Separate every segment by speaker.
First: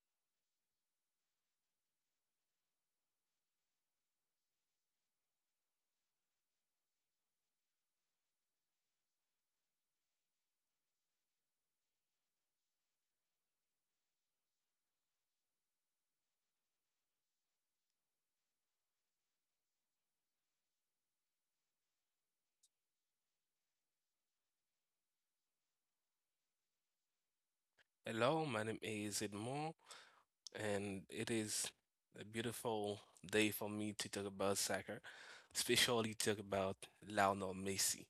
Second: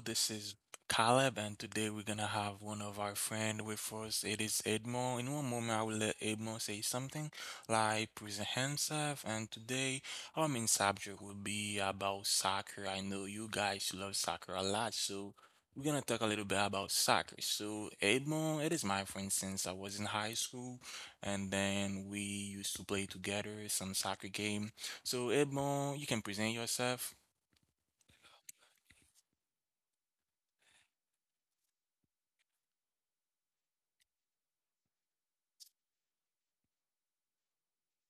Speaker 1: This is Caleb, and today we're gonna have one of our friend with us. It is Edmo. In one moment, I will let Edmo say something, like present himself. And today, our main subject will be about soccer. I know you guys love soccer a lot, so we're gonna talk a little bit about soccer. So, Edmo, it is my friend since I was in high school, and then we used to play together some soccer game. So, Edmo, you can present yourself.
Speaker 2: Hello, my name is Edmond, and it is a beautiful day for me to talk about soccer, especially talk about Lionel Messi.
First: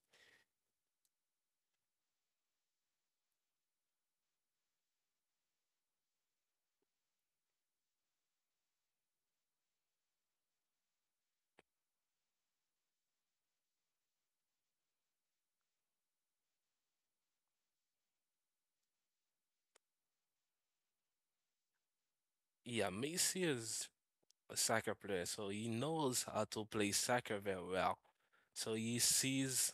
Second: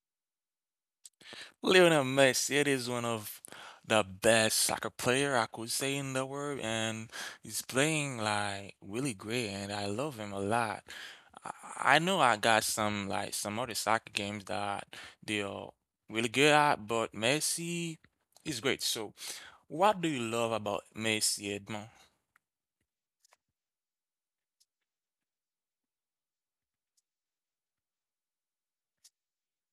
Speaker 1: Lionel Messi, it is one of the best soccer player I could say in the world, and he's playing like really great, and I love him a lot. I know I got some like some other soccer games that they are really good at, but Messi is great. So, what do you love about Messi, Edmond?
Speaker 2: Yeah, Messi is a soccer player, so he knows how to play soccer very well. So he sees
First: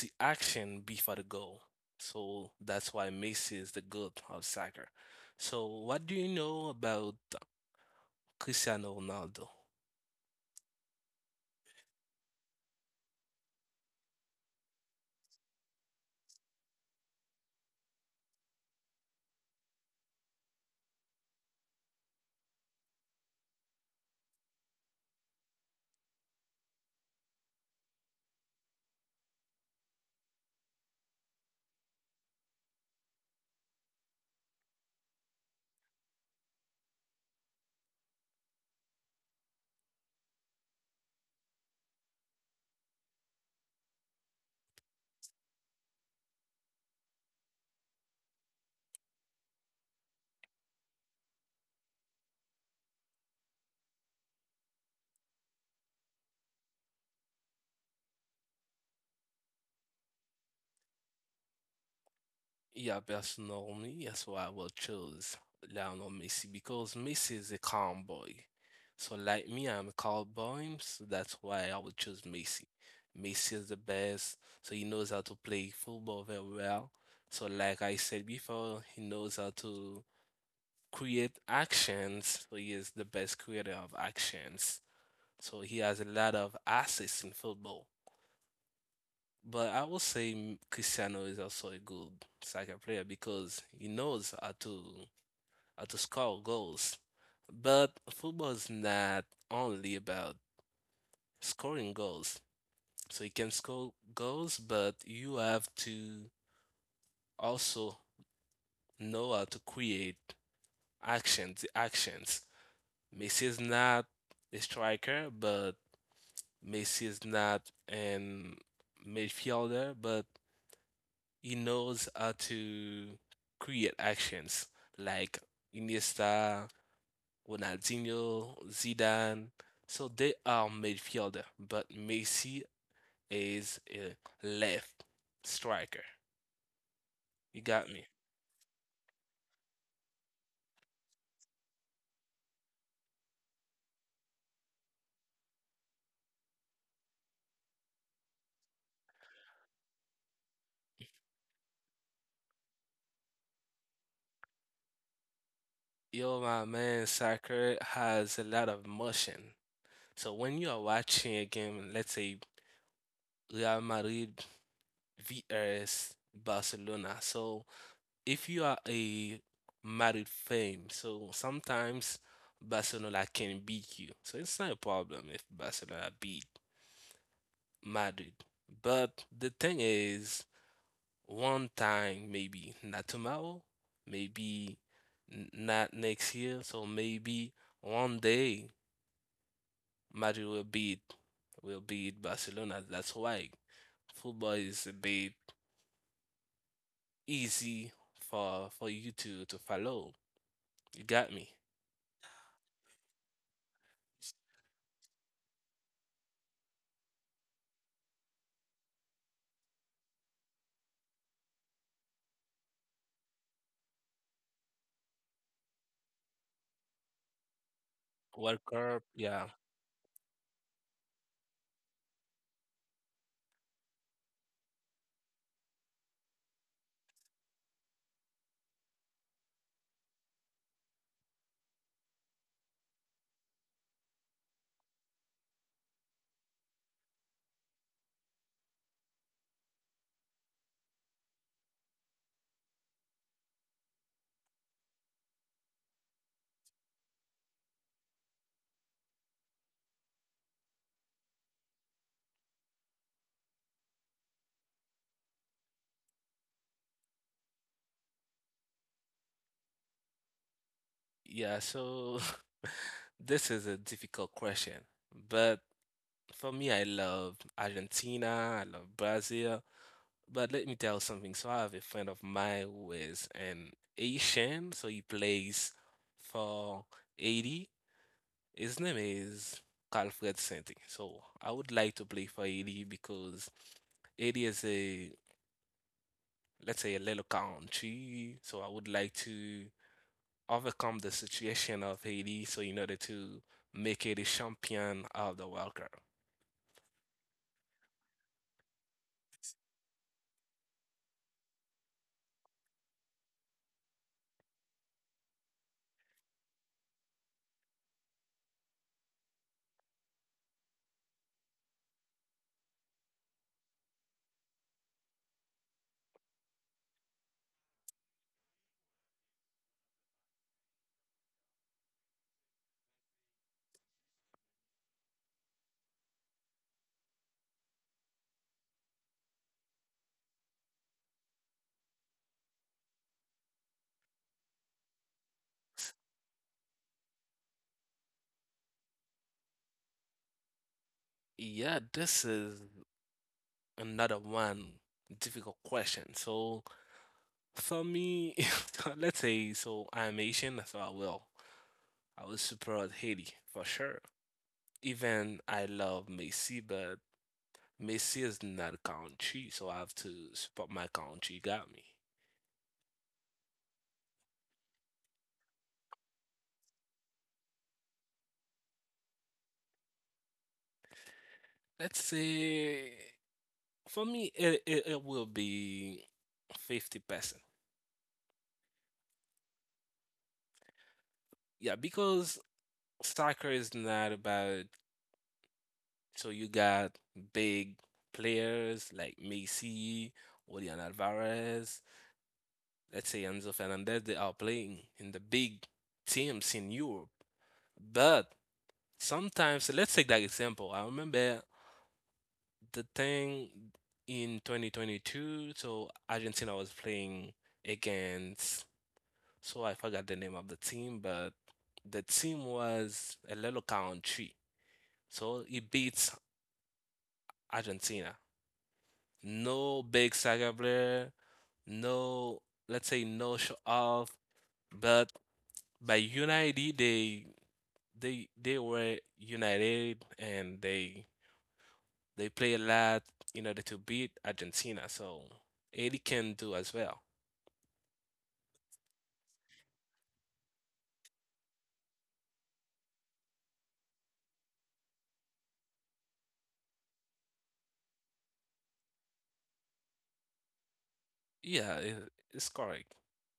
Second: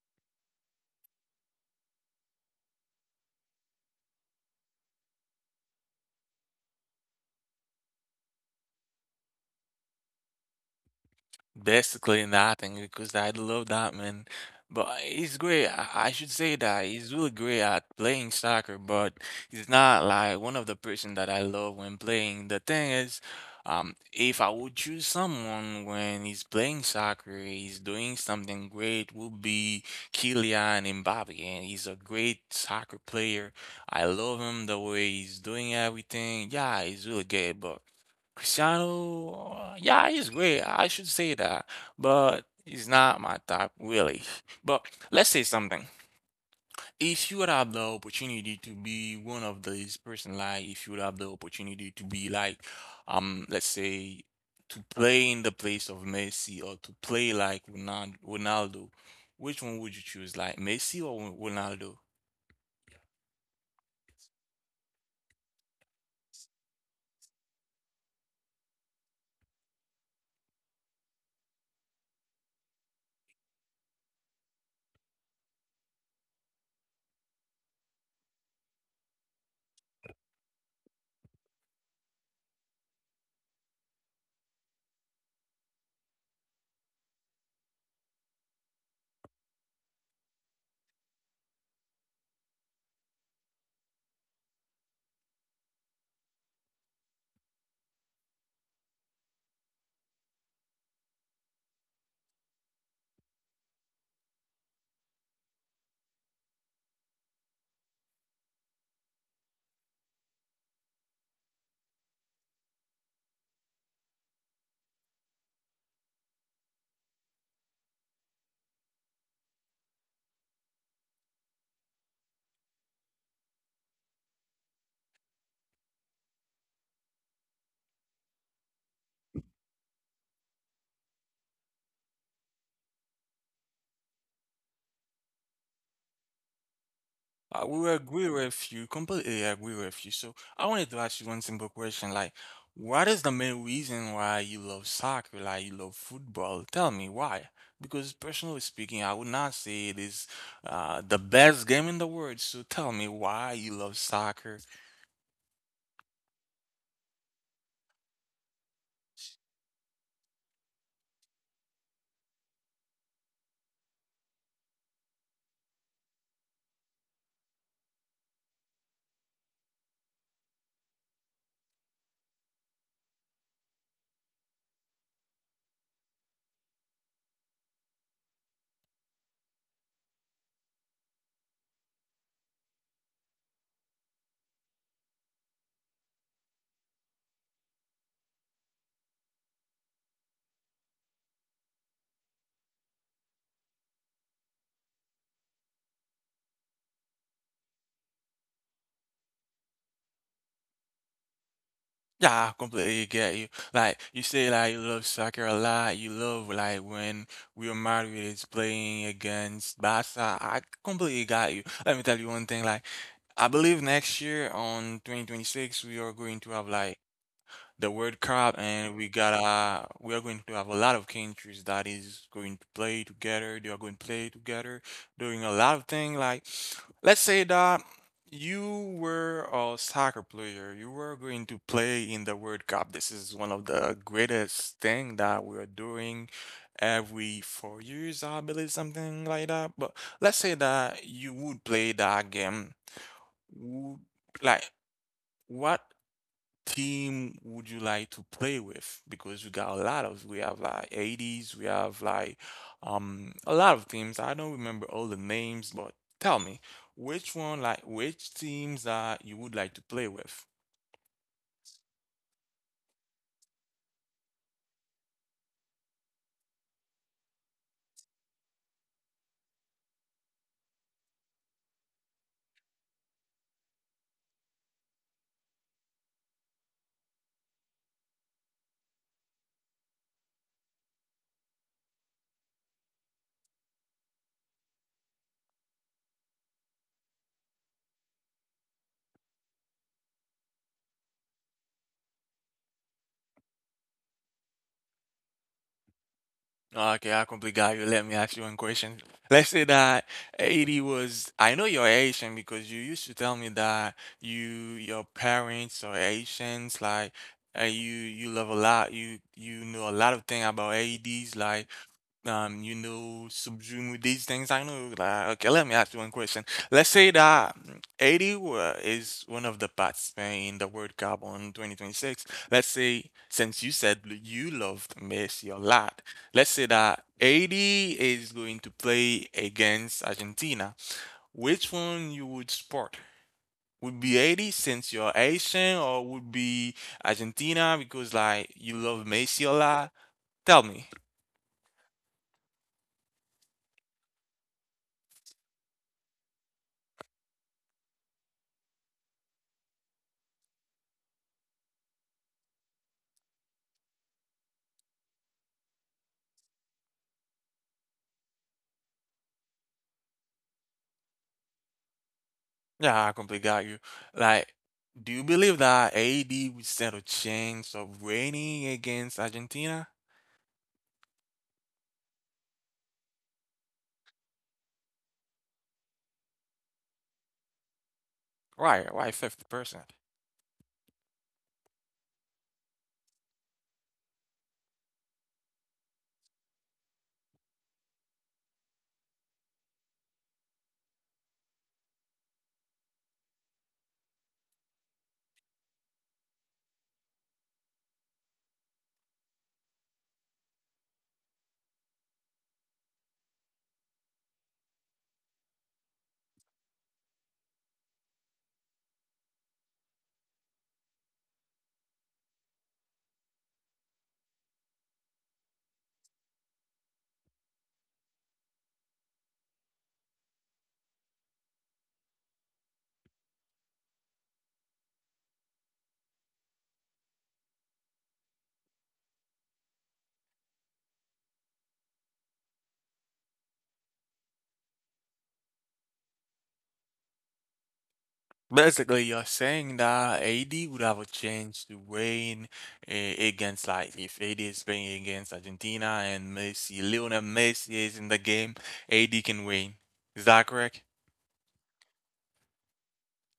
Speaker 2: the action before the goal. So that's why Messi is the god of soccer. So what do you know about Cristiano Ronaldo?
Speaker 1: Basically nothing because I love that man. But he's great. I should say that he's really great at playing soccer, but he's not like one of the person that I love when playing. The thing is, if I would choose someone when he's playing soccer, he's doing something great, would be Kylian Mbappe, and he's a great soccer player. I love him the way he's doing everything. Yeah, he's really good, but Cristiano, yeah, he's great. I should say that, but he's not my type, really. But let's say something. If you would have the opportunity to be one of these person, like if you would have the opportunity to be like, let's say to play in the place of Messi or to play like Ronaldo, which one would you choose, like Messi or Ronaldo?
Speaker 2: Yeah, personally, that's why I will choose Lionel Messi because Messi is a calm boy. So, like me, I'm a cowboy, so that's why I would choose Messi. Messi is the best, so he knows how to play football very well. So, like I said before, he knows how to create actions, so he is the best creator of actions. So, he has a lot of assists in football. But I would say Cristiano is also a good soccer player because he knows how to score goals. But football is not only about scoring goals. So you can score goals, but you have to also know how to create actions, the actions. Messi is not a striker, but Messi is not an midfielder, but he knows how to create actions like Iniesta, Ronaldinho, Zidane. So they are midfielder, but Messi is a left striker.
Speaker 1: I
Speaker 2: You
Speaker 1: will
Speaker 2: got me.
Speaker 1: agree with you, completely agree with you. So I wanted to ask you one simple question, like, what is the main reason why you love soccer, like you love football? Tell me why. Because personally speaking, I would not say it is the best game in the world. So tell me why you love soccer.
Speaker 2: Yo, my man, soccer has a lot of motion. So when you are watching a game, let's say Real Madrid vs Barcelona, so if you are a married fame, so sometimes Barcelona can beat you. So it's not a problem if Barcelona beat Madrid. But the thing is, one time, maybe not tomorrow, maybe not next year. So maybe one day Madrid will beat Barcelona. That's why football is a bit easy for you to follow. You got me.
Speaker 1: Yeah, I completely get you. Like you say, like you love soccer a lot. You love like when Real Madrid is playing against Barca. I completely got you. Let me tell you one thing. Like I believe next year on 2026 we are going to have like the World Cup,
Speaker 2: World
Speaker 1: and
Speaker 2: Cup,
Speaker 1: we got
Speaker 2: yeah,
Speaker 1: we are going to have a lot of countries that is going to play together. They are going to play together, doing a lot of things. Like, let's say that you were a soccer player, you were going to play in the World Cup. This is one of the greatest thing that we are doing every 4 years, I believe, something like that. But let's say that you would play that game. Would like what team would you like to play with? Because we got a lot of, we have like 80s, we have like a lot of teams. I don't remember all the names, but tell me which one, like which teams that you would like to play with?
Speaker 2: yeah. So this is a difficult question, but for me, I love Argentina, I love Brazil. But let me tell something. So I have a friend of mine who is an Asian, so he plays for 80. His name is Calfred Santi. So I would like to play for 80 because Haiti is a, let's say, a little country, so I would like to overcome the situation of Haiti so in order to make it a champion of the World Cup.
Speaker 1: Okay, I completely got you. Let me ask you one question. Let's say that 80 was, I know you're Asian because you used to tell me that you, your parents are Asians, like, and you love a lot, you know a lot of thing about 80s, like, subsume these things. I know that. Okay, let me ask you one question. Let's say that 80 is one of the participants in the World Cup on 2026. Let's say, since you said you loved Messi a lot, let's say that 80 is going to play against Argentina. Which one you would support? Would be 80 since you're Asian, or would be Argentina because like you love Messi a lot? Tell me.
Speaker 2: Yeah, this is another one difficult question. So for me, let's say so I'm Asian, so I will support Haiti for sure. Even I love Messi, but Messi is not a country, so I have to support my country. Got me.
Speaker 1: Yeah, I completely got you. Like, do you believe that AD would stand a chance of winning against Argentina?
Speaker 2: Let's say for me, it will be 50%.
Speaker 1: Right, right, 50%.
Speaker 2: Yeah, because soccer is not about, so you got big players like Messi, Julian Alvarez, let's say Enzo Fernandez, they are playing in the big teams in Europe. But sometimes, let's take that example. I remember the thing in 2022, so Argentina was playing against. So I forgot the name of the team, but the team was a little country. So it beats Argentina. No big soccer player, no, let's say no show off, but by unity they were united and they play a lot in order to beat Argentina. So Eddie can do as well.
Speaker 1: Basically, you're saying that AD would have a chance to win eh, against, like, if AD is playing against Argentina and Messi, Lionel Messi is in the game, AD can win. Is that correct?
Speaker 2: Yeah, it's correct.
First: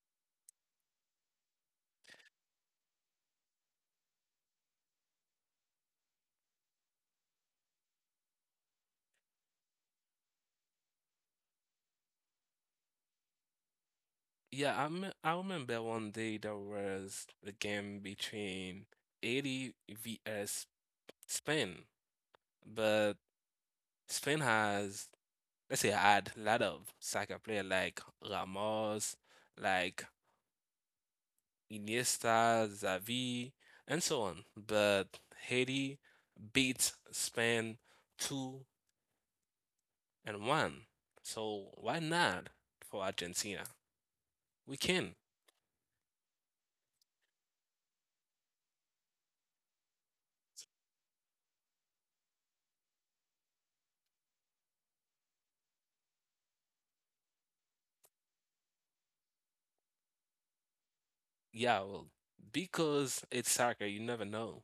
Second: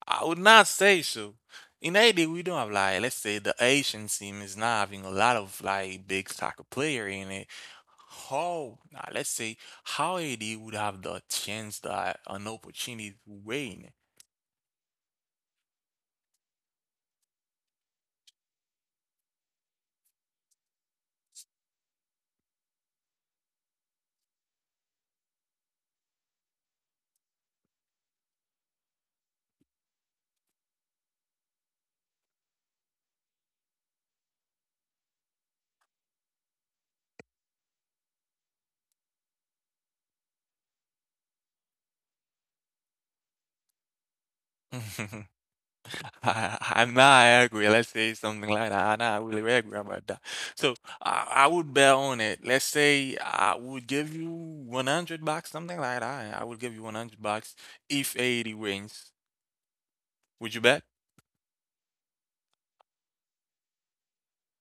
Speaker 1: I would not say so. In Haiti, we don't have like let's say the Asian team is not having a lot of like big soccer player in it. How now let's say how Haiti would have the chance that an opportunity to win.
Speaker 2: Yeah, I I remember one day there was a game between Italy vs Spain, but Spain has, let's say, had a lot of soccer player like Ramos, like Iniesta, Xavi, and so on. But Haiti beat Spain 2-1. So why not for Argentina? We can,
Speaker 1: I'm not agree. Let's say something like that. I'm not really agree about that. So I would bet on it. Let's say I would give you 100 bucks, something like that. I would give you 100 bucks if Haiti wins. Would you bet?
Speaker 2: yeah, well, because it's soccer, you never know.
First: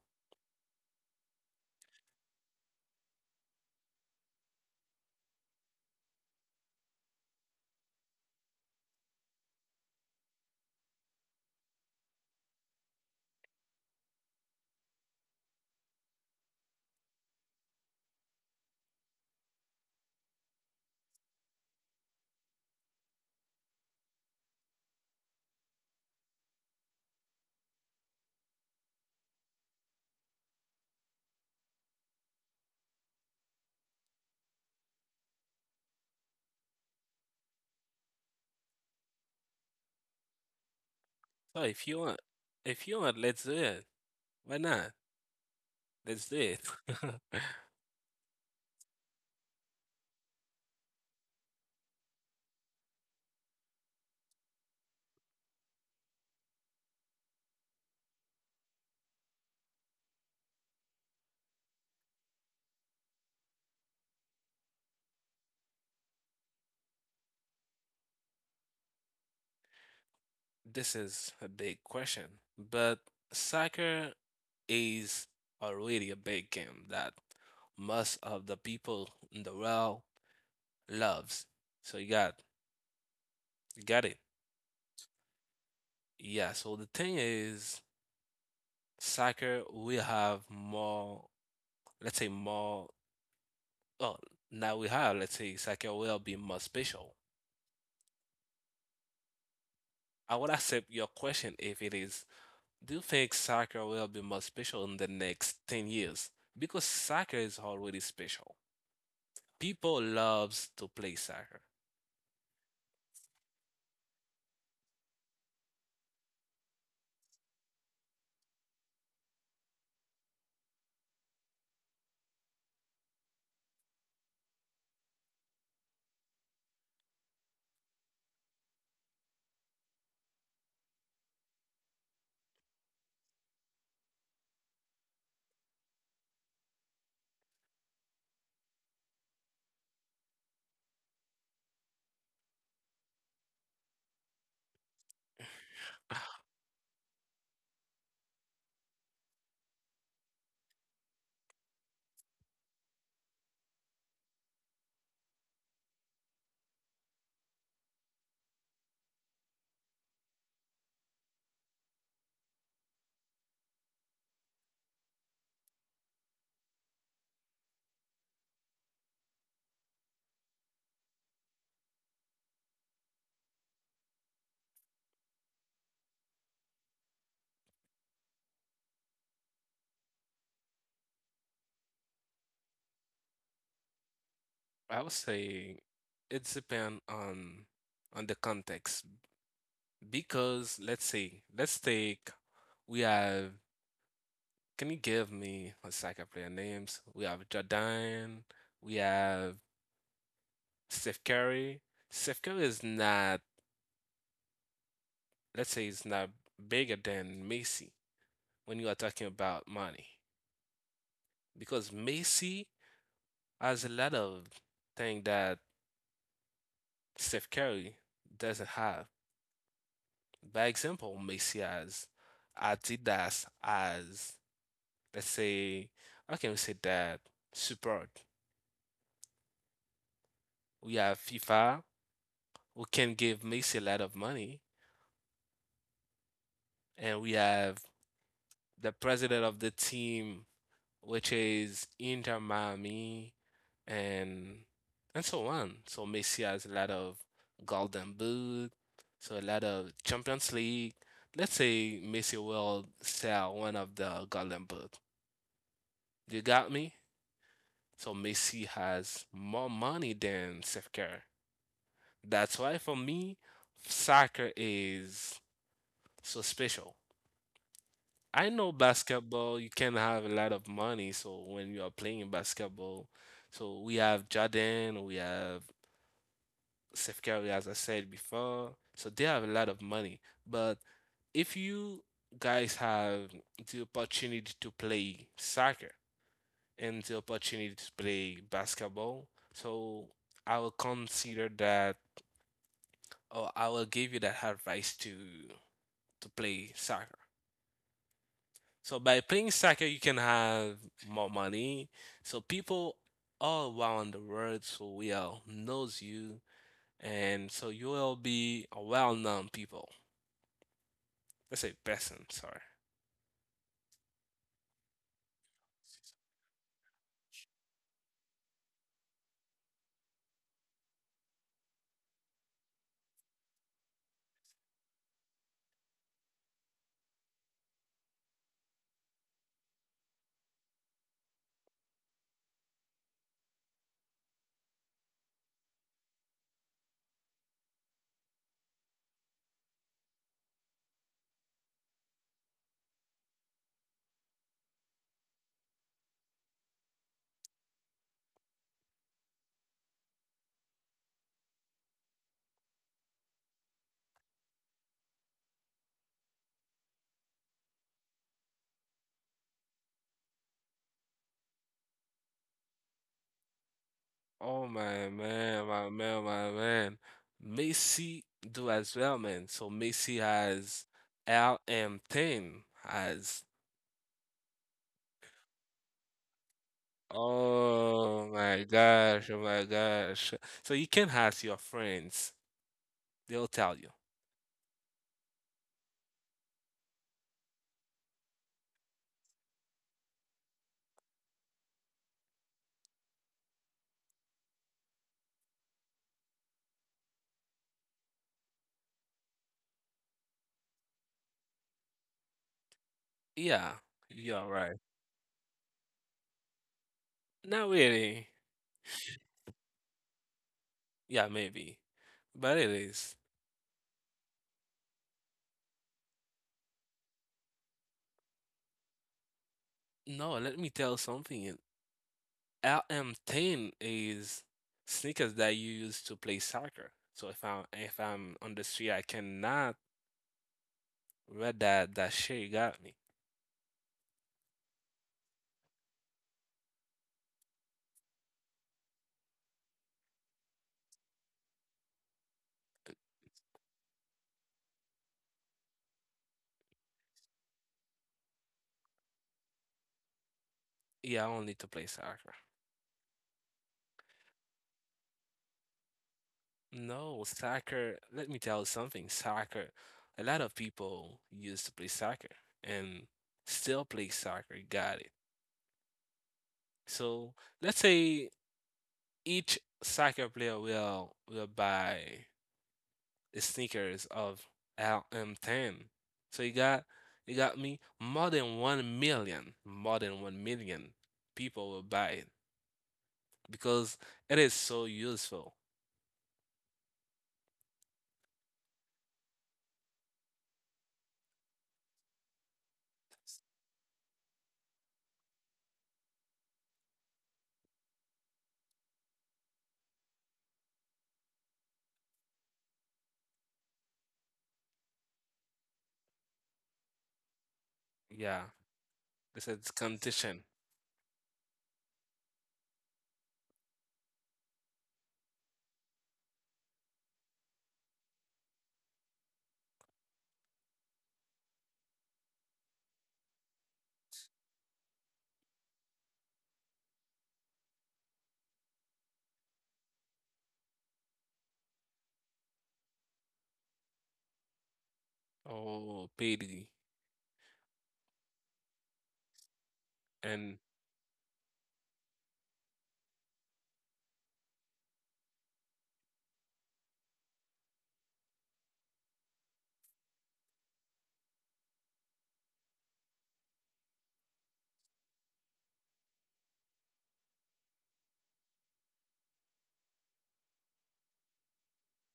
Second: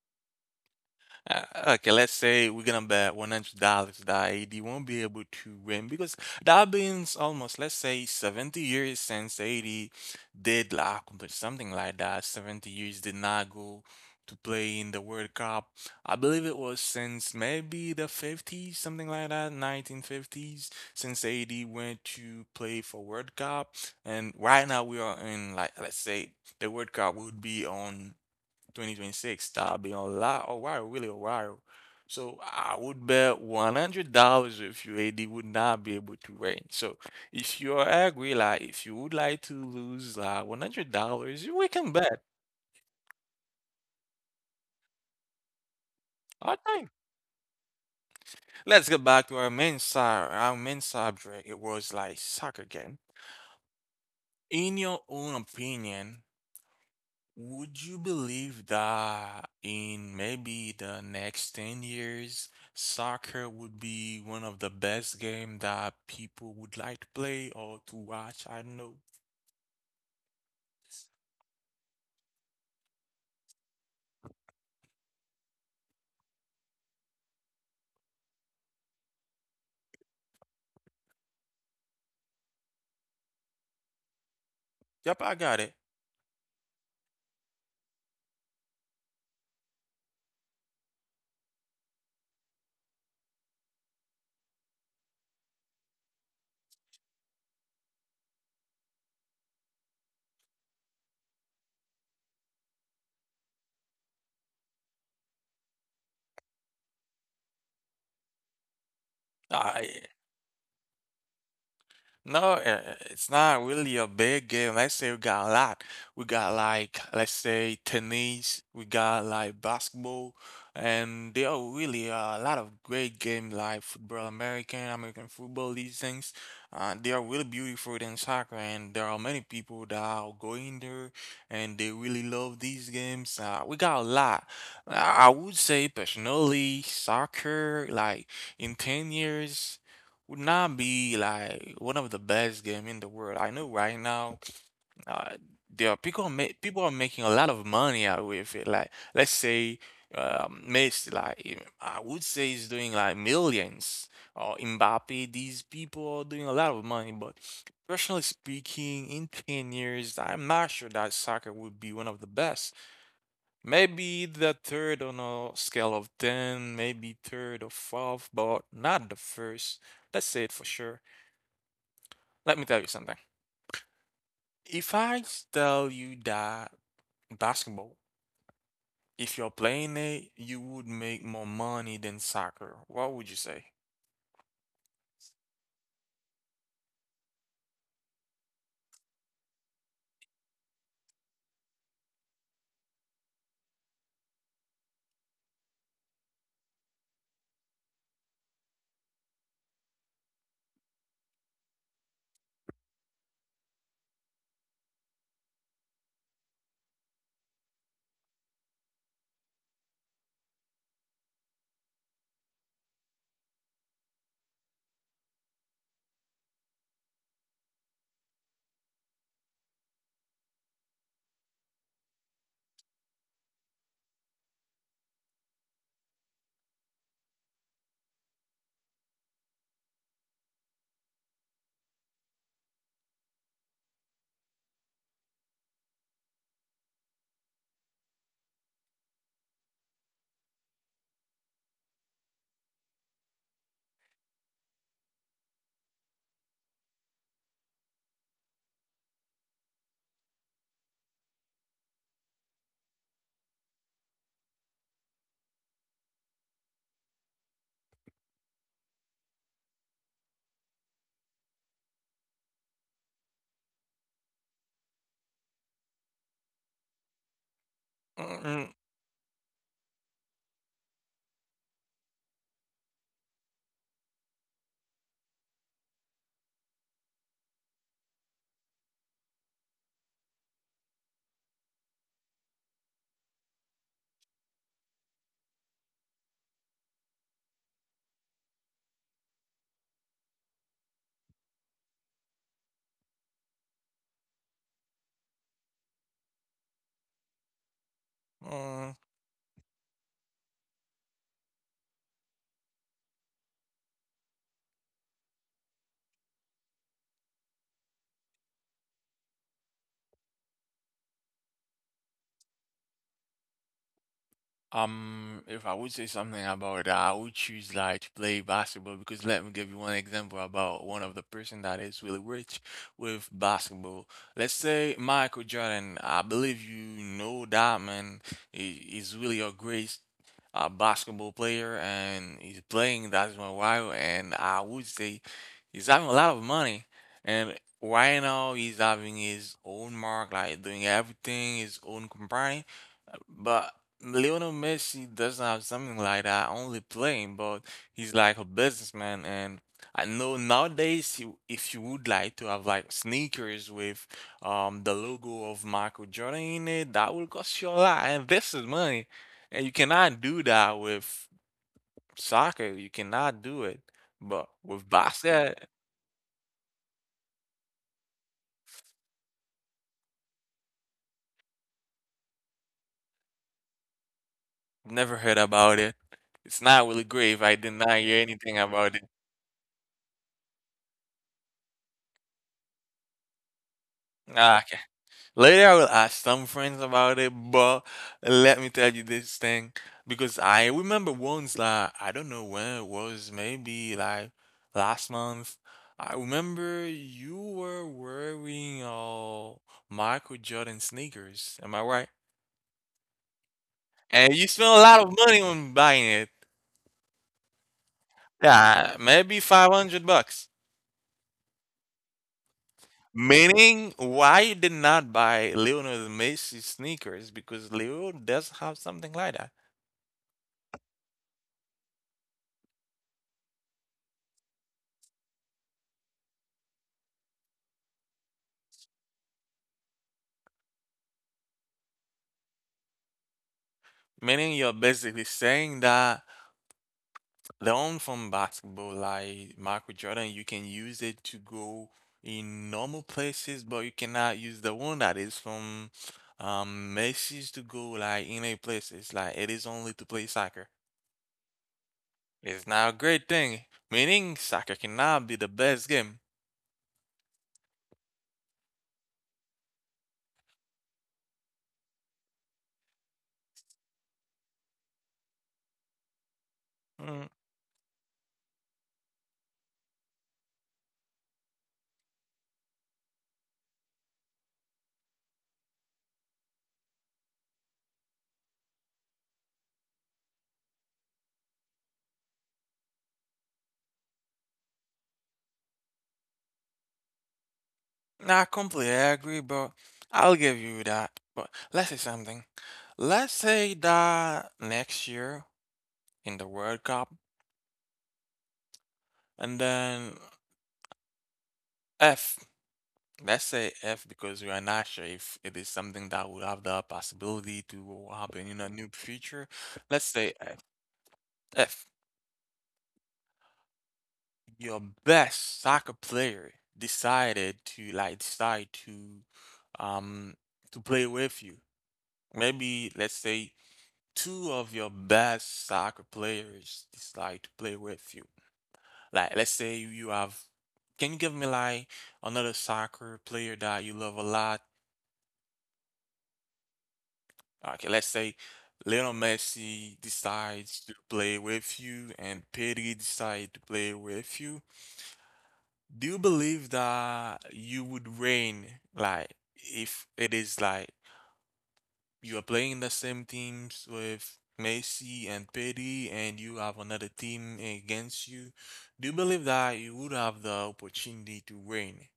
Speaker 1: Uh, okay, let's say we're gonna bet $100 that AD won't be able to win because that means almost let's say 70 years since AD did like accomplish something like that. 70 years did not go to play in the World Cup. I believe it was since maybe the 50s, something like that, 1950s, since AD went to play for World Cup. And right now we are in like let's say the World Cup would be on 2026. That'll be a lot, a while, really a while. So I would bet $100 with you AD would not be able to win. So if you are agree, like if you would like to lose like $100,
Speaker 2: So
Speaker 1: we
Speaker 2: if
Speaker 1: can
Speaker 2: you want,
Speaker 1: bet.
Speaker 2: if you want, let's do it. Why not? Let's do it.
Speaker 1: Okay. Let's get back to our main side, our main subject. It was like soccer game. In your own opinion, would you believe that in maybe the next 10 years, soccer would be one of the best game that people would like to play or to watch? I don't know.
Speaker 2: This is a big question, but soccer is already a big game that most of the people in the world loves. So you got it.
Speaker 1: Yep, I got it.
Speaker 2: Yeah. So the thing is, soccer we have more. Let's say more. Oh, now we have. Let's say soccer will be more special. I would accept your question if it is: Do you think soccer will be more special in the next 10 years? Because soccer is already special. People
Speaker 1: I
Speaker 2: loves to play soccer.
Speaker 1: No, it's not really a big game. Let's say we got a lot. We got like, let's say tennis, we got like basketball, and there are really a lot of great games like football, American, American football, these things. They are really beautiful than soccer, and there are many people that are going there and they really love these games. We got a lot. I would say personally, soccer, like in 10 years would not be like one of the best game in the world. I know right now, uh, there are people ma people are making a lot of money out with it. Like let's say, Messi, like I would say, is doing like millions. Or Mbappe, these people are doing a lot of money. But personally speaking, in 10 years, I'm not sure that soccer would be one of the best. Maybe the third on a scale of ten, maybe third or fourth, but not the first. That's it for sure. Let me tell you something. If I tell you that basketball, if you're playing it, you would make more money than soccer, what would you say?
Speaker 2: I would say it depends on the context. Because let's say, let's take we have, can you give me a soccer player names? We have Jordan, we have Steph Curry. Steph Curry is not, let's say he's not bigger than Messi when you are talking about money. Because Macy has a lot of thing that Steph Curry doesn't have. By example, Macy has Adidas as, let's say, how can we say that, support. We have FIFA who can give Macy a lot of money, and we have the president of the team which is Inter Miami, and and so on. So Messi has a lot of Golden Boot, so a lot of Champions League. Let's say Messi will sell one of the Golden Boot. You got me? So Messi has more money than Steph Curry. That's why for me, soccer is so special. I
Speaker 1: Mm-mm.
Speaker 2: know basketball, you can have a lot of money. So when you are playing basketball, so we have Jordan, we have Steph Curry, as I said before. So they have a lot of money. But if you guys have the opportunity to play soccer and the opportunity to play basketball, so I will consider that, or I will give you that advice to play soccer.
Speaker 1: Mm.
Speaker 2: So by playing soccer, you can have more money. So people all around the world so will knows you, and so you will be a well-known people. Let's say person, sorry.
Speaker 1: If I would say something about that, I would choose like to play basketball because let me give you one example about one of the person that is really rich with basketball. Let's say Michael Jordan. I believe you know that man is really a great basketball player and he's playing that's my while and I would say he's having a lot of money and right now he's having his own mark like doing everything his own company, but Lionel Messi doesn't have something like that. I only playing, but he's like a businessman, and I know nowadays if you would like to have like sneakers with the logo of Michael Jordan in it, that will cost you a lot, and this is money, and you cannot do that with soccer. You cannot do it, but
Speaker 2: Oh
Speaker 1: with
Speaker 2: my
Speaker 1: basket,
Speaker 2: man, my man, my man. Messi do as well, man. So Messi has LM10 has.
Speaker 1: never heard about it. It's not really great. If I did not hear
Speaker 2: Oh
Speaker 1: anything
Speaker 2: my
Speaker 1: about it.
Speaker 2: gosh, oh my gosh. So you can ask your friends. They'll tell you.
Speaker 1: Nah, later, I will ask some friends about it, but let me tell you this thing because I remember once, like, I don't know when it was, maybe like last month. I remember you were wearing Michael Jordan sneakers. Am I right?
Speaker 2: Yeah,
Speaker 1: And you
Speaker 2: you're
Speaker 1: spent a
Speaker 2: right.
Speaker 1: lot of money on buying it.
Speaker 2: Not really.
Speaker 1: Yeah, maybe 500 bucks.
Speaker 2: Yeah, maybe. But it is.
Speaker 1: Meaning, why you did not buy Lionel Messi sneakers? Because Leo does have something like that.
Speaker 2: No, let me tell something. LM10 is sneakers that you use to play soccer. So if I'm on the street, I cannot wear that shit, you got me.
Speaker 1: Meaning you're basically saying that learn from basketball, like Michael Jordan, you can use it to go in normal places, but you cannot use the one that is from Messi's to go like in a place. It's like it is only to play soccer.
Speaker 2: Yeah, only to play soccer.
Speaker 1: It's not a great thing. Meaning soccer cannot be the best game.
Speaker 2: No, soccer. Let me tell you something. Soccer. A lot of people used to play soccer and still play soccer. Got it.
Speaker 1: Mm,
Speaker 2: So let's say each soccer player will buy the sneakers of LM10. So you got me, more than 1 million, more than 1 million people will buy it because it is so useful.
Speaker 1: not completely agree, but I'll give you that. But let's say something. Let's say that next year in the World Cup. And then F. Let's say F because we are not sure if it is something that would have the possibility to
Speaker 2: Yeah,
Speaker 1: happen in a new future.
Speaker 2: this is
Speaker 1: Let's say
Speaker 2: condition.
Speaker 1: F. F. Your best soccer player decided to like decide um to play with you. Maybe let's say two of your best soccer players decide to play with you. Like let's say you have. Can you give me like another soccer player that you love a lot?
Speaker 2: Oh, pity.
Speaker 1: Okay, let's say Lionel Messi
Speaker 2: And
Speaker 1: decides to play with you and Pedri decide to play with you. Do you believe that you would reign, like, if it is like you are playing the same teams with Messi and Pedri and you have another team against you? Do you believe that you would have the opportunity to reign?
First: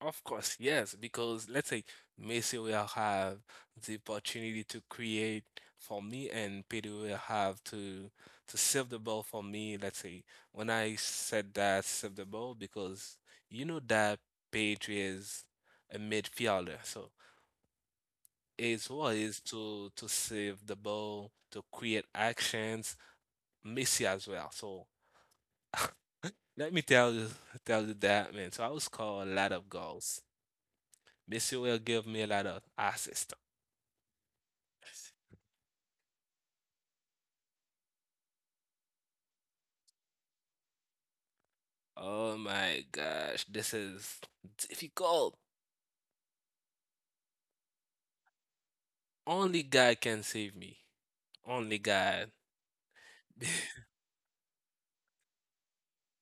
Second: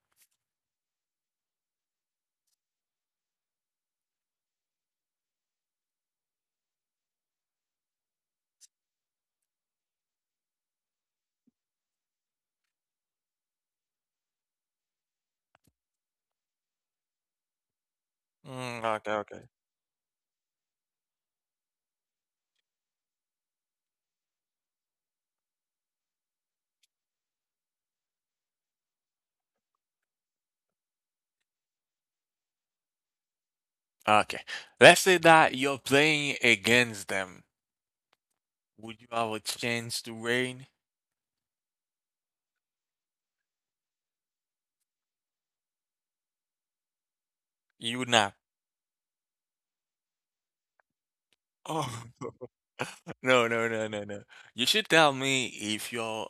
Speaker 2: of course, yes, because let's say Messi will have the opportunity to create for me, and Pedro will have to save the ball for me. Let's say when I said that, save the ball, because you know that Pedro is a midfielder, so
Speaker 1: Mm,
Speaker 2: his role
Speaker 1: okay,
Speaker 2: is
Speaker 1: okay.
Speaker 2: to save the ball, to create actions. Messi as well. So let me tell you that, man. So I will score a lot of goals. Missy will give me a lot of assist.
Speaker 1: Okay, let's say that you're playing against them. Would you have a chance to reign?
Speaker 2: Oh my gosh, this is difficult.
Speaker 1: You would not.
Speaker 2: Only God can save me. Only
Speaker 1: Oh.
Speaker 2: God.
Speaker 1: No, no, no, no, no. You should tell me if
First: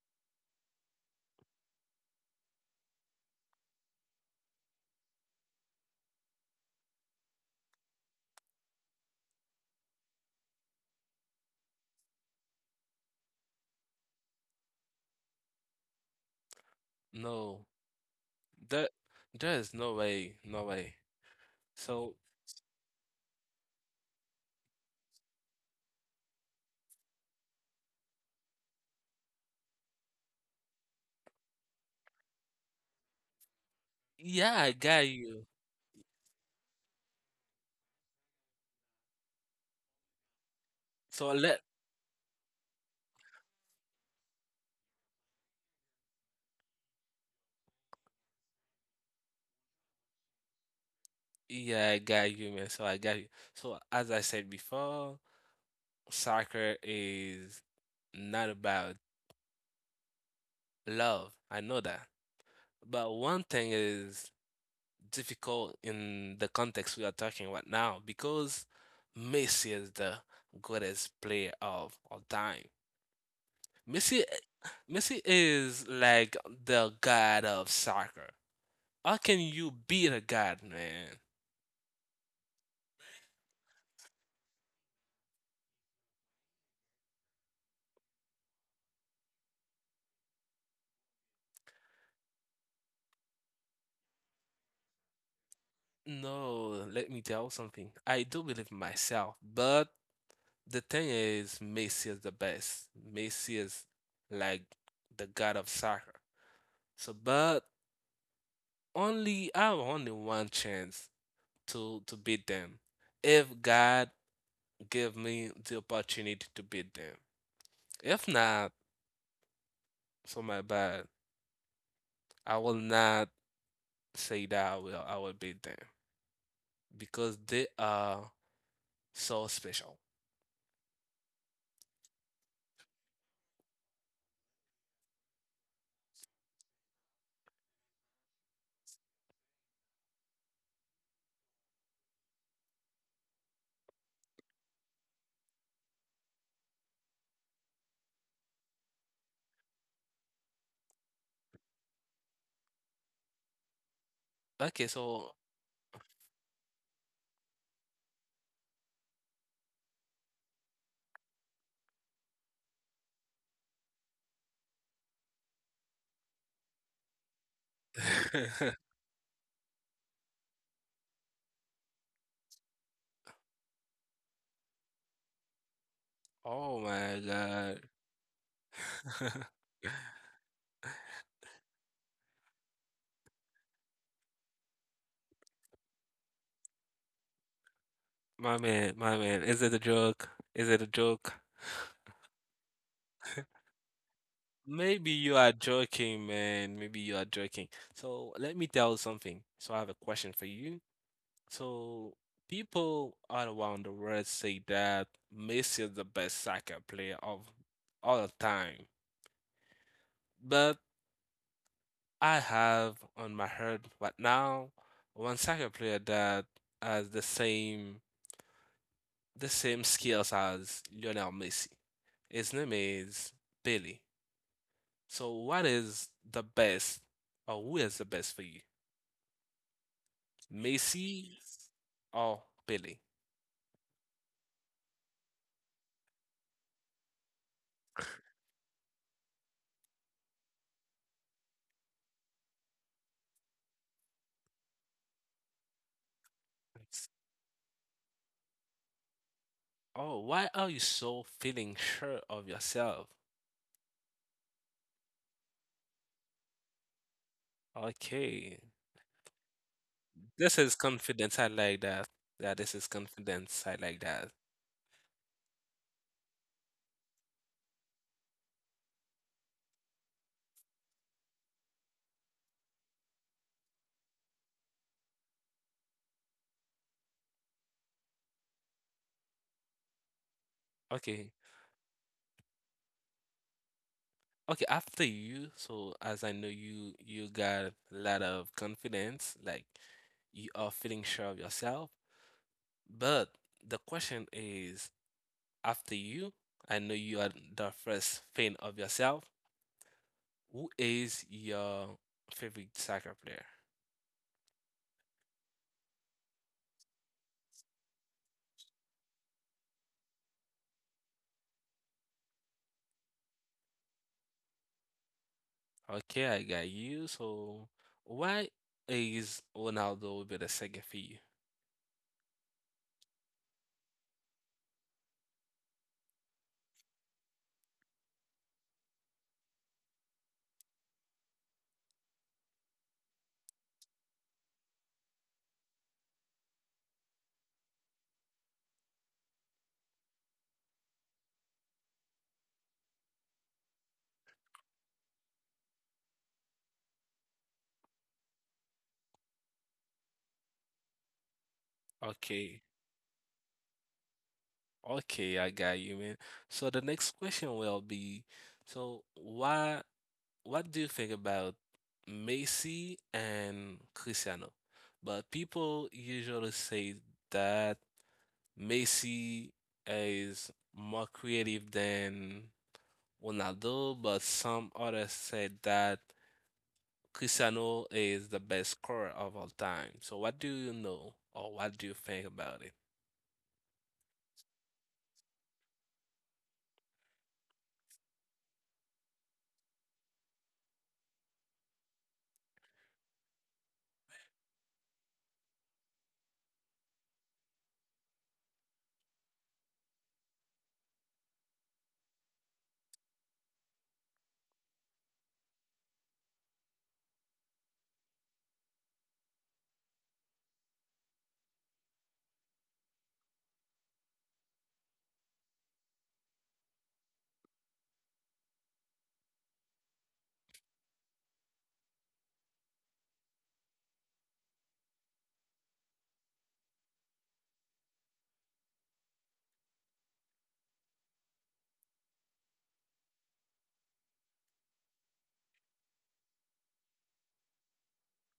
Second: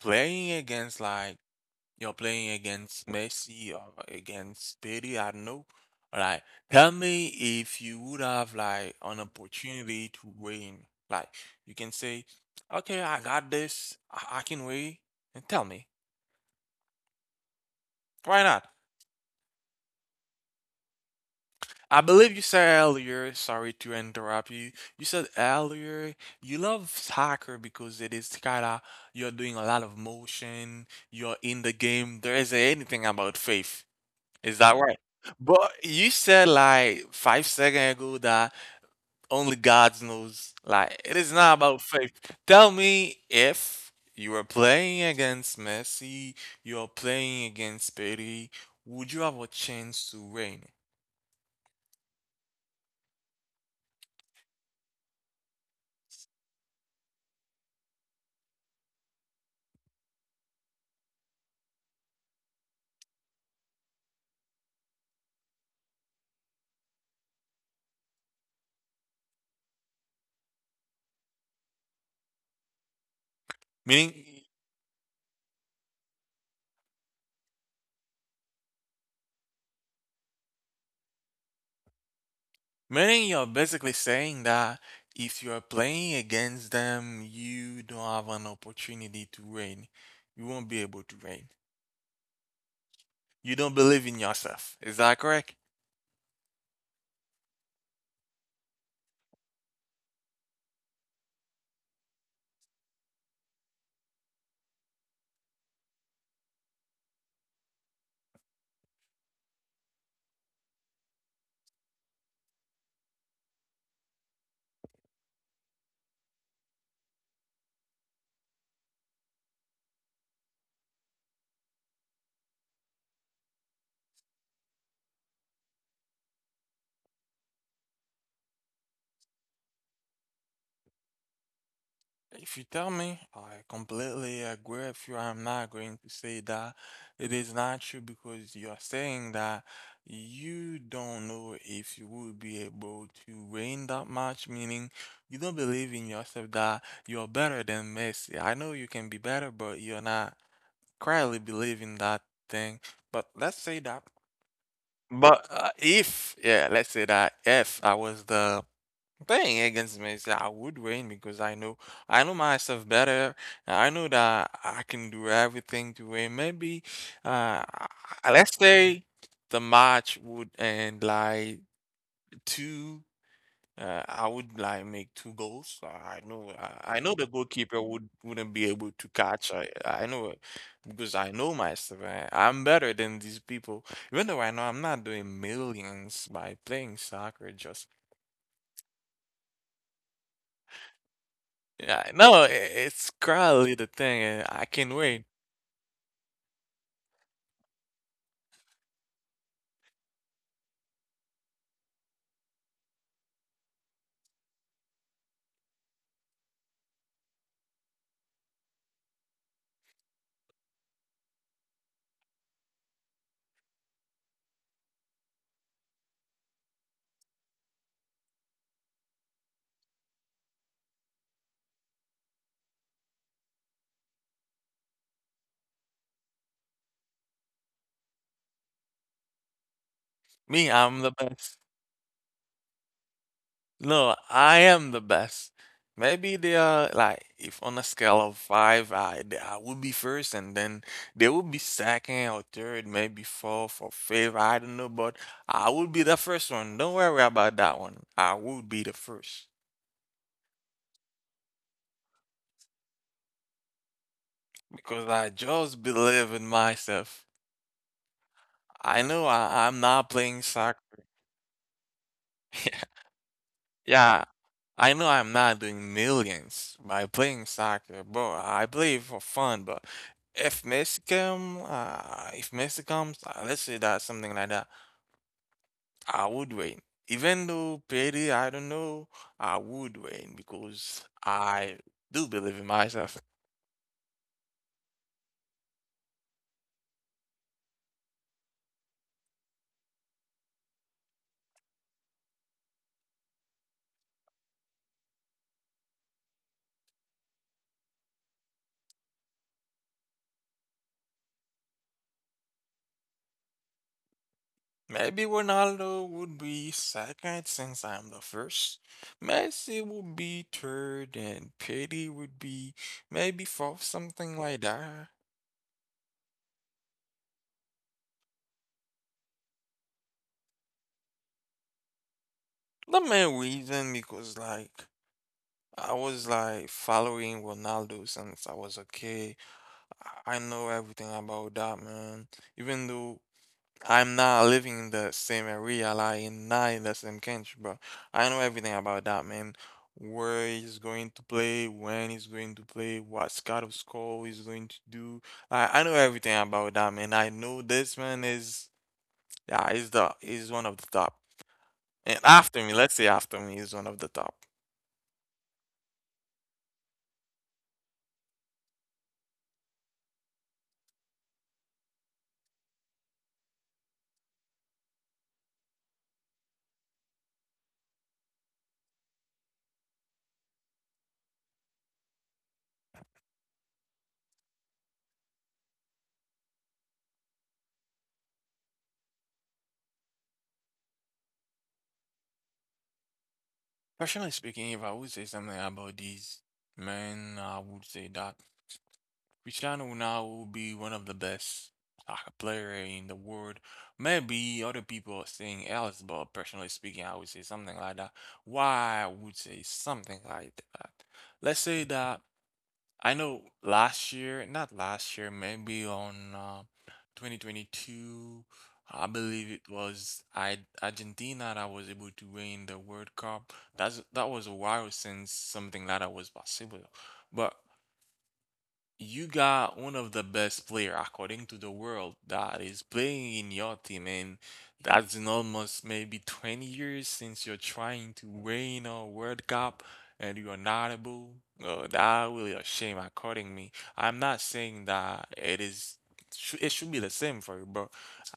Speaker 1: playing against like you're playing against Messi or against Petty, I don't know. Like, tell me if you would have like an opportunity to win. Like, you can say, "Okay, I got this. I can win." And tell me,
Speaker 2: No,
Speaker 1: why not?
Speaker 2: there, there is no way, no way.
Speaker 1: I
Speaker 2: So
Speaker 1: believe you said earlier, sorry to interrupt you. You said earlier you love soccer because it is kinda you're doing a lot of motion, you're in the game. There isn't anything about faith.
Speaker 2: yeah,
Speaker 1: Is
Speaker 2: I
Speaker 1: that right?
Speaker 2: got you.
Speaker 1: But you said like 5 seconds ago that only God knows. Like it
Speaker 2: So
Speaker 1: is not
Speaker 2: let
Speaker 1: about faith. Tell me if you were playing against Messi, you're playing against Pedri, would you have a chance to win?
Speaker 2: yeah, I got you, man. So I got you. So as I said before, soccer is not about love. I know that. But one thing is difficult in the context we are talking about now because Messi is the greatest player of all time. Messi,
Speaker 1: Meaning
Speaker 2: Messi is like the god of soccer. How can you be the god, man?
Speaker 1: Meaning you're basically saying that if you're playing against them, you don't have an opportunity to win. You won't be able to win. You don't believe in yourself. Is that correct?
Speaker 2: No, let me tell you something. I do believe in myself, but the thing is, Messi is the best. Messi is like the god of soccer. So, but only I have only one chance to beat them if God give me the opportunity to beat them. If not, so my bad. I will not say that I will beat them because they are so special.
Speaker 1: If you tell me, I completely agree with you. I'm not going to say that it is not true because you're saying that you don't know if you will be able to win that match, meaning you don't believe in yourself that you're better than Messi. I know you can be better, but you're not currently believe in that thing, but let's say that,
Speaker 2: Okay, so
Speaker 1: but if, yeah, let's say that if I was the playing against me, so I would win because I know myself better. I know that I can do everything to win. Maybe, uh, let's say the match would end like two. I would like make two goals. I know,
Speaker 2: oh
Speaker 1: I, I know
Speaker 2: my
Speaker 1: the
Speaker 2: God.
Speaker 1: goalkeeper wouldn't be able to catch. I know it because I know myself. I'm better than these people. Even though I know I'm not doing millions by playing soccer. Just
Speaker 2: My man, is it a joke? Is it a joke?
Speaker 1: yeah, no, it's currently the thing. And I can
Speaker 2: Maybe
Speaker 1: wait.
Speaker 2: you are joking, man. Maybe you are joking. So let me tell you something. So I have a question for you. So people all around the world say that Messi is the best soccer player of all time. But I have on my head right now one soccer player that has the same skills as Lionel Messi. His name is Billy. So what is the best or who is the best for you?
Speaker 1: Me, I'm the
Speaker 2: Messi
Speaker 1: best.
Speaker 2: or Billy?
Speaker 1: No, I am the best. Maybe they are like if on a scale of five, I would be first, and then they would be second or third, maybe fourth or fifth. I don't know, but I would be the first one. Don't worry about that one. I would be the first
Speaker 2: Oh, why are you so feeling sure of yourself?
Speaker 1: because I just believe in myself.
Speaker 2: Okay.
Speaker 1: I know I'm not playing
Speaker 2: This is
Speaker 1: soccer.
Speaker 2: confidence. I like that. Yeah, this is confidence. I like
Speaker 1: Yeah,
Speaker 2: that.
Speaker 1: I know I'm not doing millions by playing soccer, bro. I play for fun, but if Messi comes, let's say that something like that, I would win. Even though Petty, I don't know, I would win because
Speaker 2: Okay.
Speaker 1: I do believe in myself.
Speaker 2: Okay, after you, so as I know you got a lot of confidence, like you are feeling sure of yourself. But the question is, after you, I know you are the first fan of yourself. Who is your favorite soccer player?
Speaker 1: Maybe Ronaldo would be second since I'm the first. Messi would be third, and Petty would be maybe fourth, something like that.
Speaker 2: Okay, I got you. So why is Ronaldo be the second for you?
Speaker 1: The main reason because like I was like following Ronaldo since I was a kid. I know everything about that man. Even though I'm not living in the same area, like in not in the same country, but I know everything about that man. Where he's going to play, when he's going to play, what kind of score he's going to do. I know everything about that man. I know this man is yeah, he's one of the top. And
Speaker 2: Okay.
Speaker 1: after me, let's say after me, he's one of the top.
Speaker 2: Okay, I got you, man. So the next question will be, so why, what do you think about Messi and Cristiano? But people usually say that Messi is more creative than Ronaldo, but some others said that Cristiano is the best scorer of all time. So what do you know, or what do you think about it?
Speaker 1: Personally speaking, if I would say something about these men, I would say that Cristiano Ronaldo will be one of the best soccer player in the world. Maybe other people are saying else, but personally speaking, I would say something like that. Why I would say something like that? Let's say that I know last year, not last year, maybe on 2022, I believe it was I Argentina that was able to win the World Cup. That was a while since something like that was possible. But you got one of the best player according to the world that is playing in your team, and that's in almost maybe 20 years since you're trying to win a World Cup and you're not able. That really a shame according me. I'm not saying that it is it should be the same for you, but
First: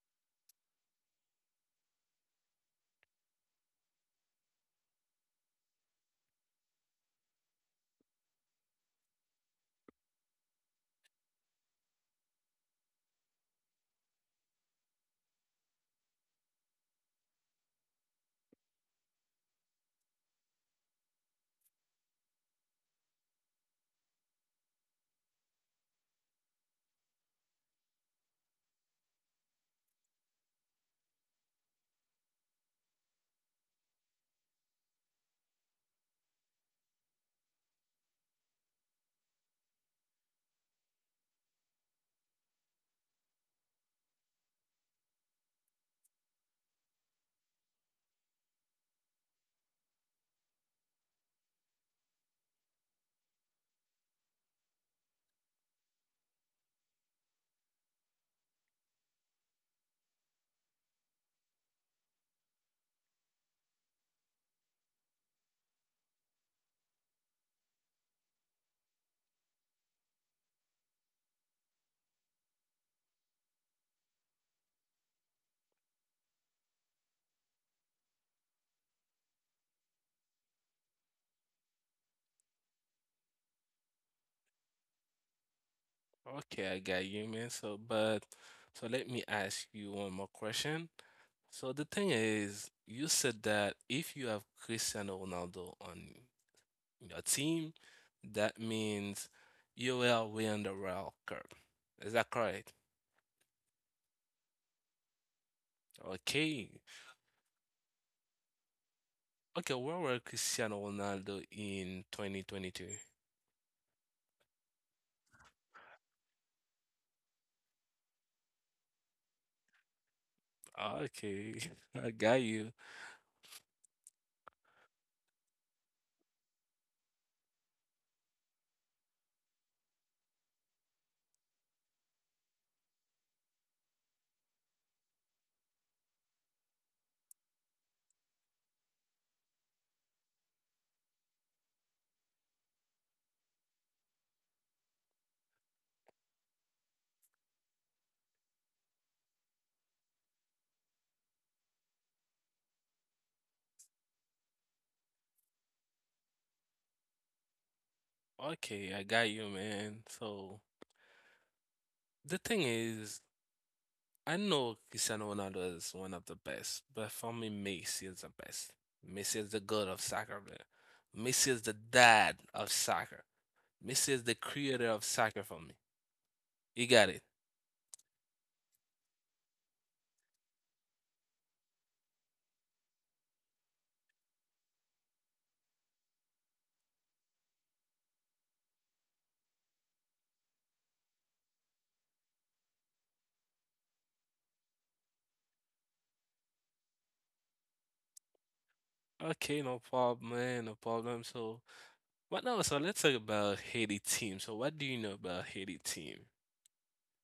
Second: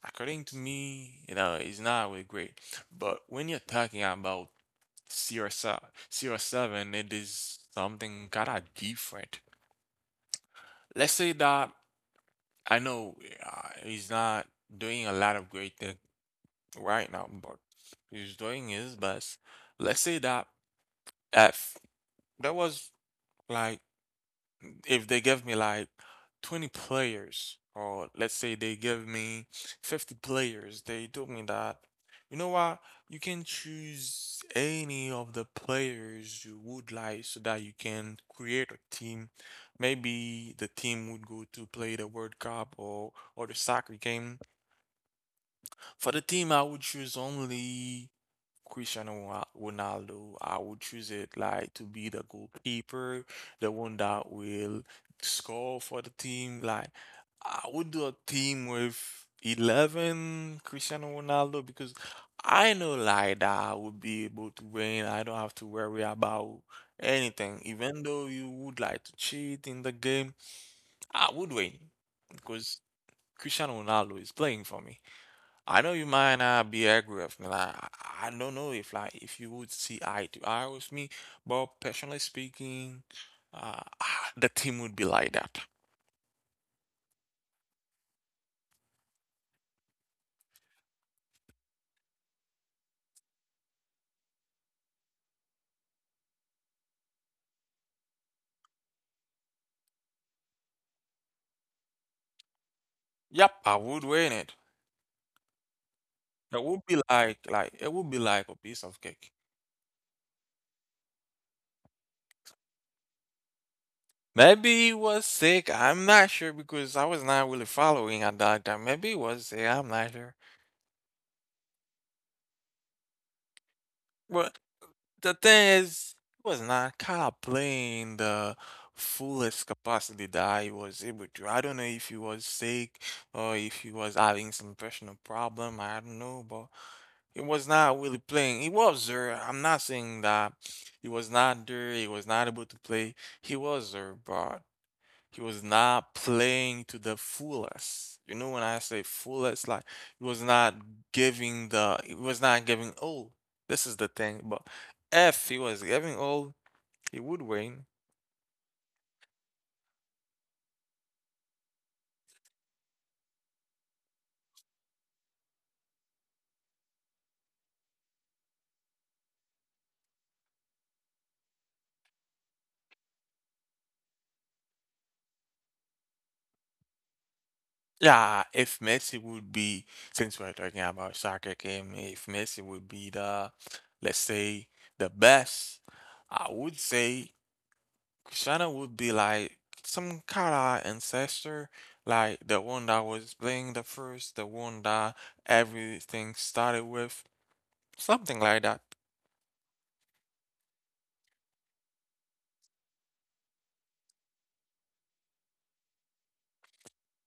Speaker 1: according to me, you know, it's not really great. But when you're talking about CR7, CR7, it is something kind of different. Let's say that I know he's not doing a lot of great things right now, but he's doing his best. Let's say that if there was like if they give me like 20 players, or let's say they give me 50 players, they told me that, you know what, you can choose any of the players you would like so that you can create a team. Maybe the team would go to play the World Cup or the soccer game. For the team, I would choose only Cristiano Ronaldo. I would choose it like to be the goalkeeper, the one that will score for the team. Like I would do a team with 11 Cristiano Ronaldo because I know like that I would be able to win. I don't have to worry about anything. Even though you would like to cheat in the game, I would win because Cristiano Ronaldo is playing for me. I know you might not be agree with me. Like, I don't know if like if you would see eye to eye with me, but personally speaking, the team would be like that.
Speaker 2: Okay, I got you, man. So, but so let me ask you one more question. So the thing is, you said that if you have Cristiano Ronaldo on your team, that means you will win the World Cup. Is that correct?
Speaker 1: Yep, I would win it. It
Speaker 2: Okay.
Speaker 1: would be like a piece of cake.
Speaker 2: Okay, where were Cristiano Ronaldo in 2022?
Speaker 1: Maybe he was sick. I'm not sure because I was not really following at that time. Maybe he was sick. I'm not sure.
Speaker 2: Okay, I got you.
Speaker 1: But the thing is, it was not kind of playing the fullest capacity that he was able to. I don't know if he was sick or if he was having some personal problem. I don't know, but it was not really playing. He was there. I'm not saying that he was not there. He was not able to play. He was there, but he was not playing to the fullest. You know, when I say fullest, like he was not giving all. This is the thing. But if he was giving all, he would win.
Speaker 2: Okay, I got you, man. So the thing is, I know Cristiano Ronaldo is one of the best, but for me, Messi is the best. Messi is the god of soccer, man. Messi is the dad of soccer. Messi is the creator of soccer for me. You got it.
Speaker 1: Yeah, if Messi would be, since we're talking about soccer game, if Messi would be the, let's say, the best, I would say Shanna would be like some kind of ancestor, like the one that was playing the first, the one that everything started with, something like that.
Speaker 2: Okay, no problem, man, no problem. So, what now? So let's talk about Haiti team. So, what do you know about Haiti team?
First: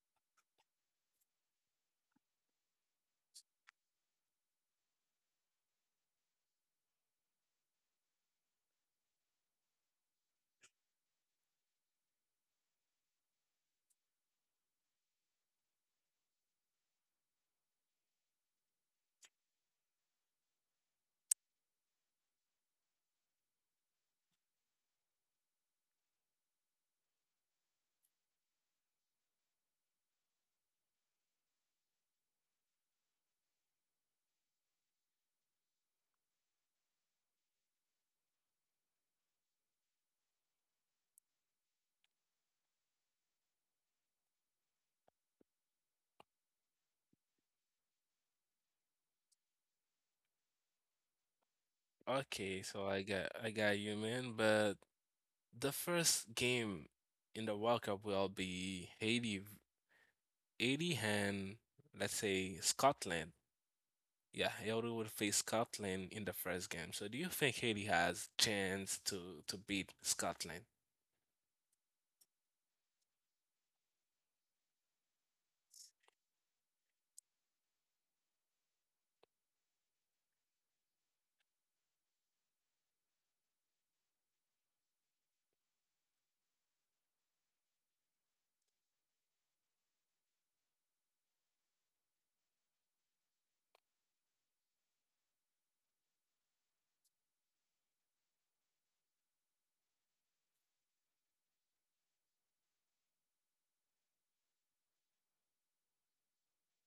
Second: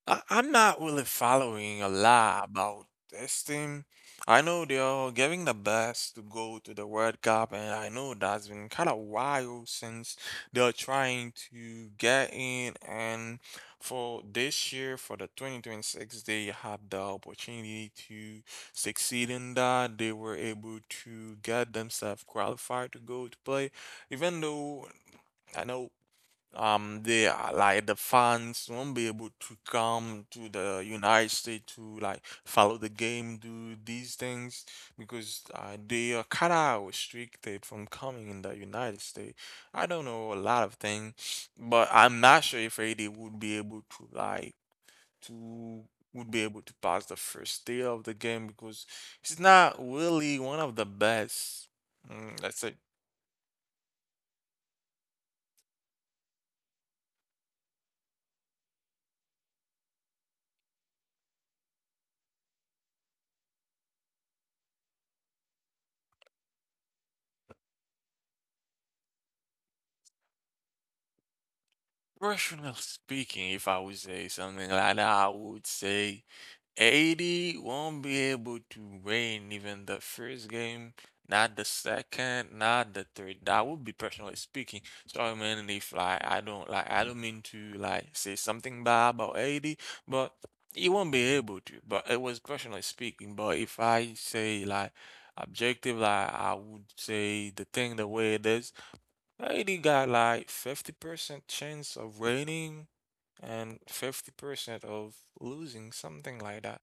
Speaker 1: I'm not really following a lot about this team. I know they're giving the best to go to the World Cup, and I know that's been kind of while since they're trying to get in. And for this year, for the 2026, they had the opportunity to succeed in that. They were able to get themselves qualified to go to play, even though I know they are like the fans won't be able to come to the United States to like follow the game, do these things because they are kind of restricted from coming in the United States. I don't know a lot of things, but I'm not sure if AD would be able to to pass the first day of the game because he's not really one of the best. Mm,
Speaker 2: Okay,
Speaker 1: that's it.
Speaker 2: so I got you, man. But the first game in the World Cup will be Haiti and, let's say, Scotland. Yeah, Hildy would face Scotland in the first game. So do you think Haiti has chance to beat Scotland?
Speaker 1: Personally speaking, if I would say something like that, I would say 80 won't be able to win even the first game, not the second, not the third. That would be personally speaking. So I mean, if like I don't mean to like say something bad about 80, but he won't be able to. But it was personally speaking. But if I say like objective, like I would say the thing the way it is. Haiti got like 50% chance of winning and 50% of losing, something like that.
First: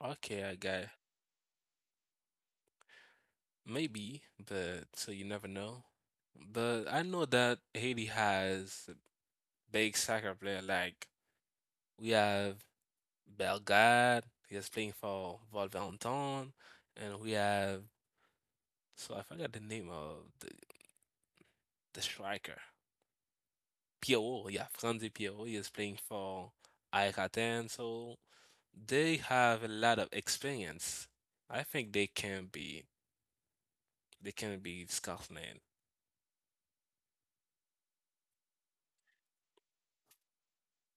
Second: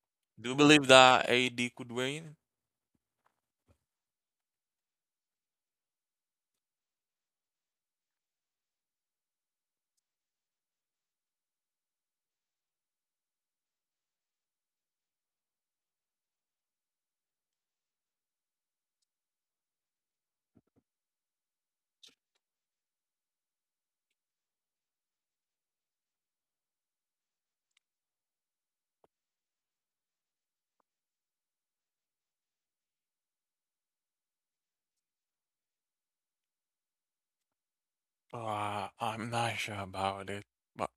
Speaker 2: Okay,
Speaker 1: Do
Speaker 2: I
Speaker 1: you believe
Speaker 2: got
Speaker 1: that AD could win?
Speaker 2: maybe, but so you never know. But I know that Haiti has big soccer player like, we have Belgrade, he is playing for Wolverhampton, and we have, so I forgot the name of the striker. Pierrot, yeah, Franzi Pierrot is playing for Aikaten, so they have a lot of experience. I think they can be Scotland.
Speaker 1: I'm not sure about it, but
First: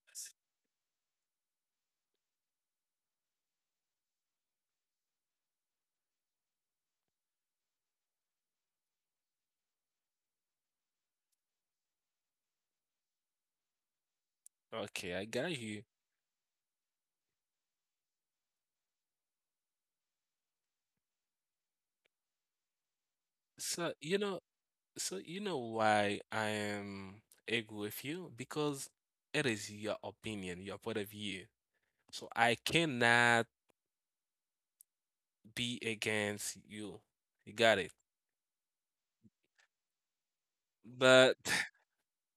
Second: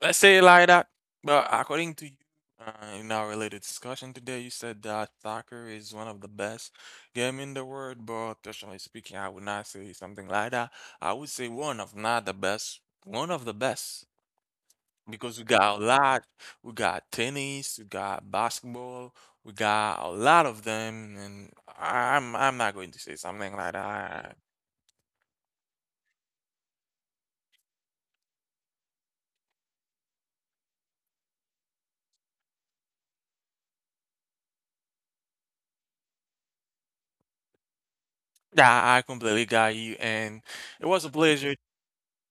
Speaker 1: let's say it like that. But according to you, in our little discussion today, you said that soccer is one of the best game in the world. But personally speaking, I would not say something like that. I would say one of not the best, one of the best
Speaker 2: Okay, I
Speaker 1: because we
Speaker 2: got you.
Speaker 1: got a lot. We got tennis, we got basketball, we got a lot of them, and I'm not going to say something like
Speaker 2: So you know,
Speaker 1: that.
Speaker 2: so you know why I am angry with you because it is your opinion, your point of view. So I cannot be against you. You got it.
Speaker 1: Yeah, I completely got you, and. It was a
Speaker 2: But
Speaker 1: pleasure.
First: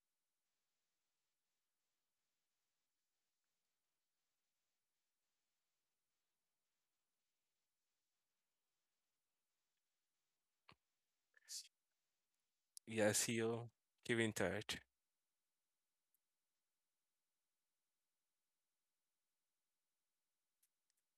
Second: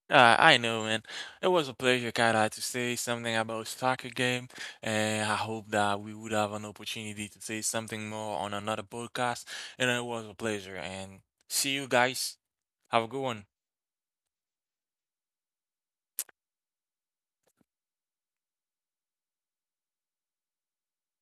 Speaker 1: I know, man. It was a pleasure, kind to say something about soccer game, and I hope that we would have an opportunity to say something more on another podcast. And it was a pleasure, and see you guys. Have a good
Speaker 2: yes,
Speaker 1: one.
Speaker 2: you keep in touch.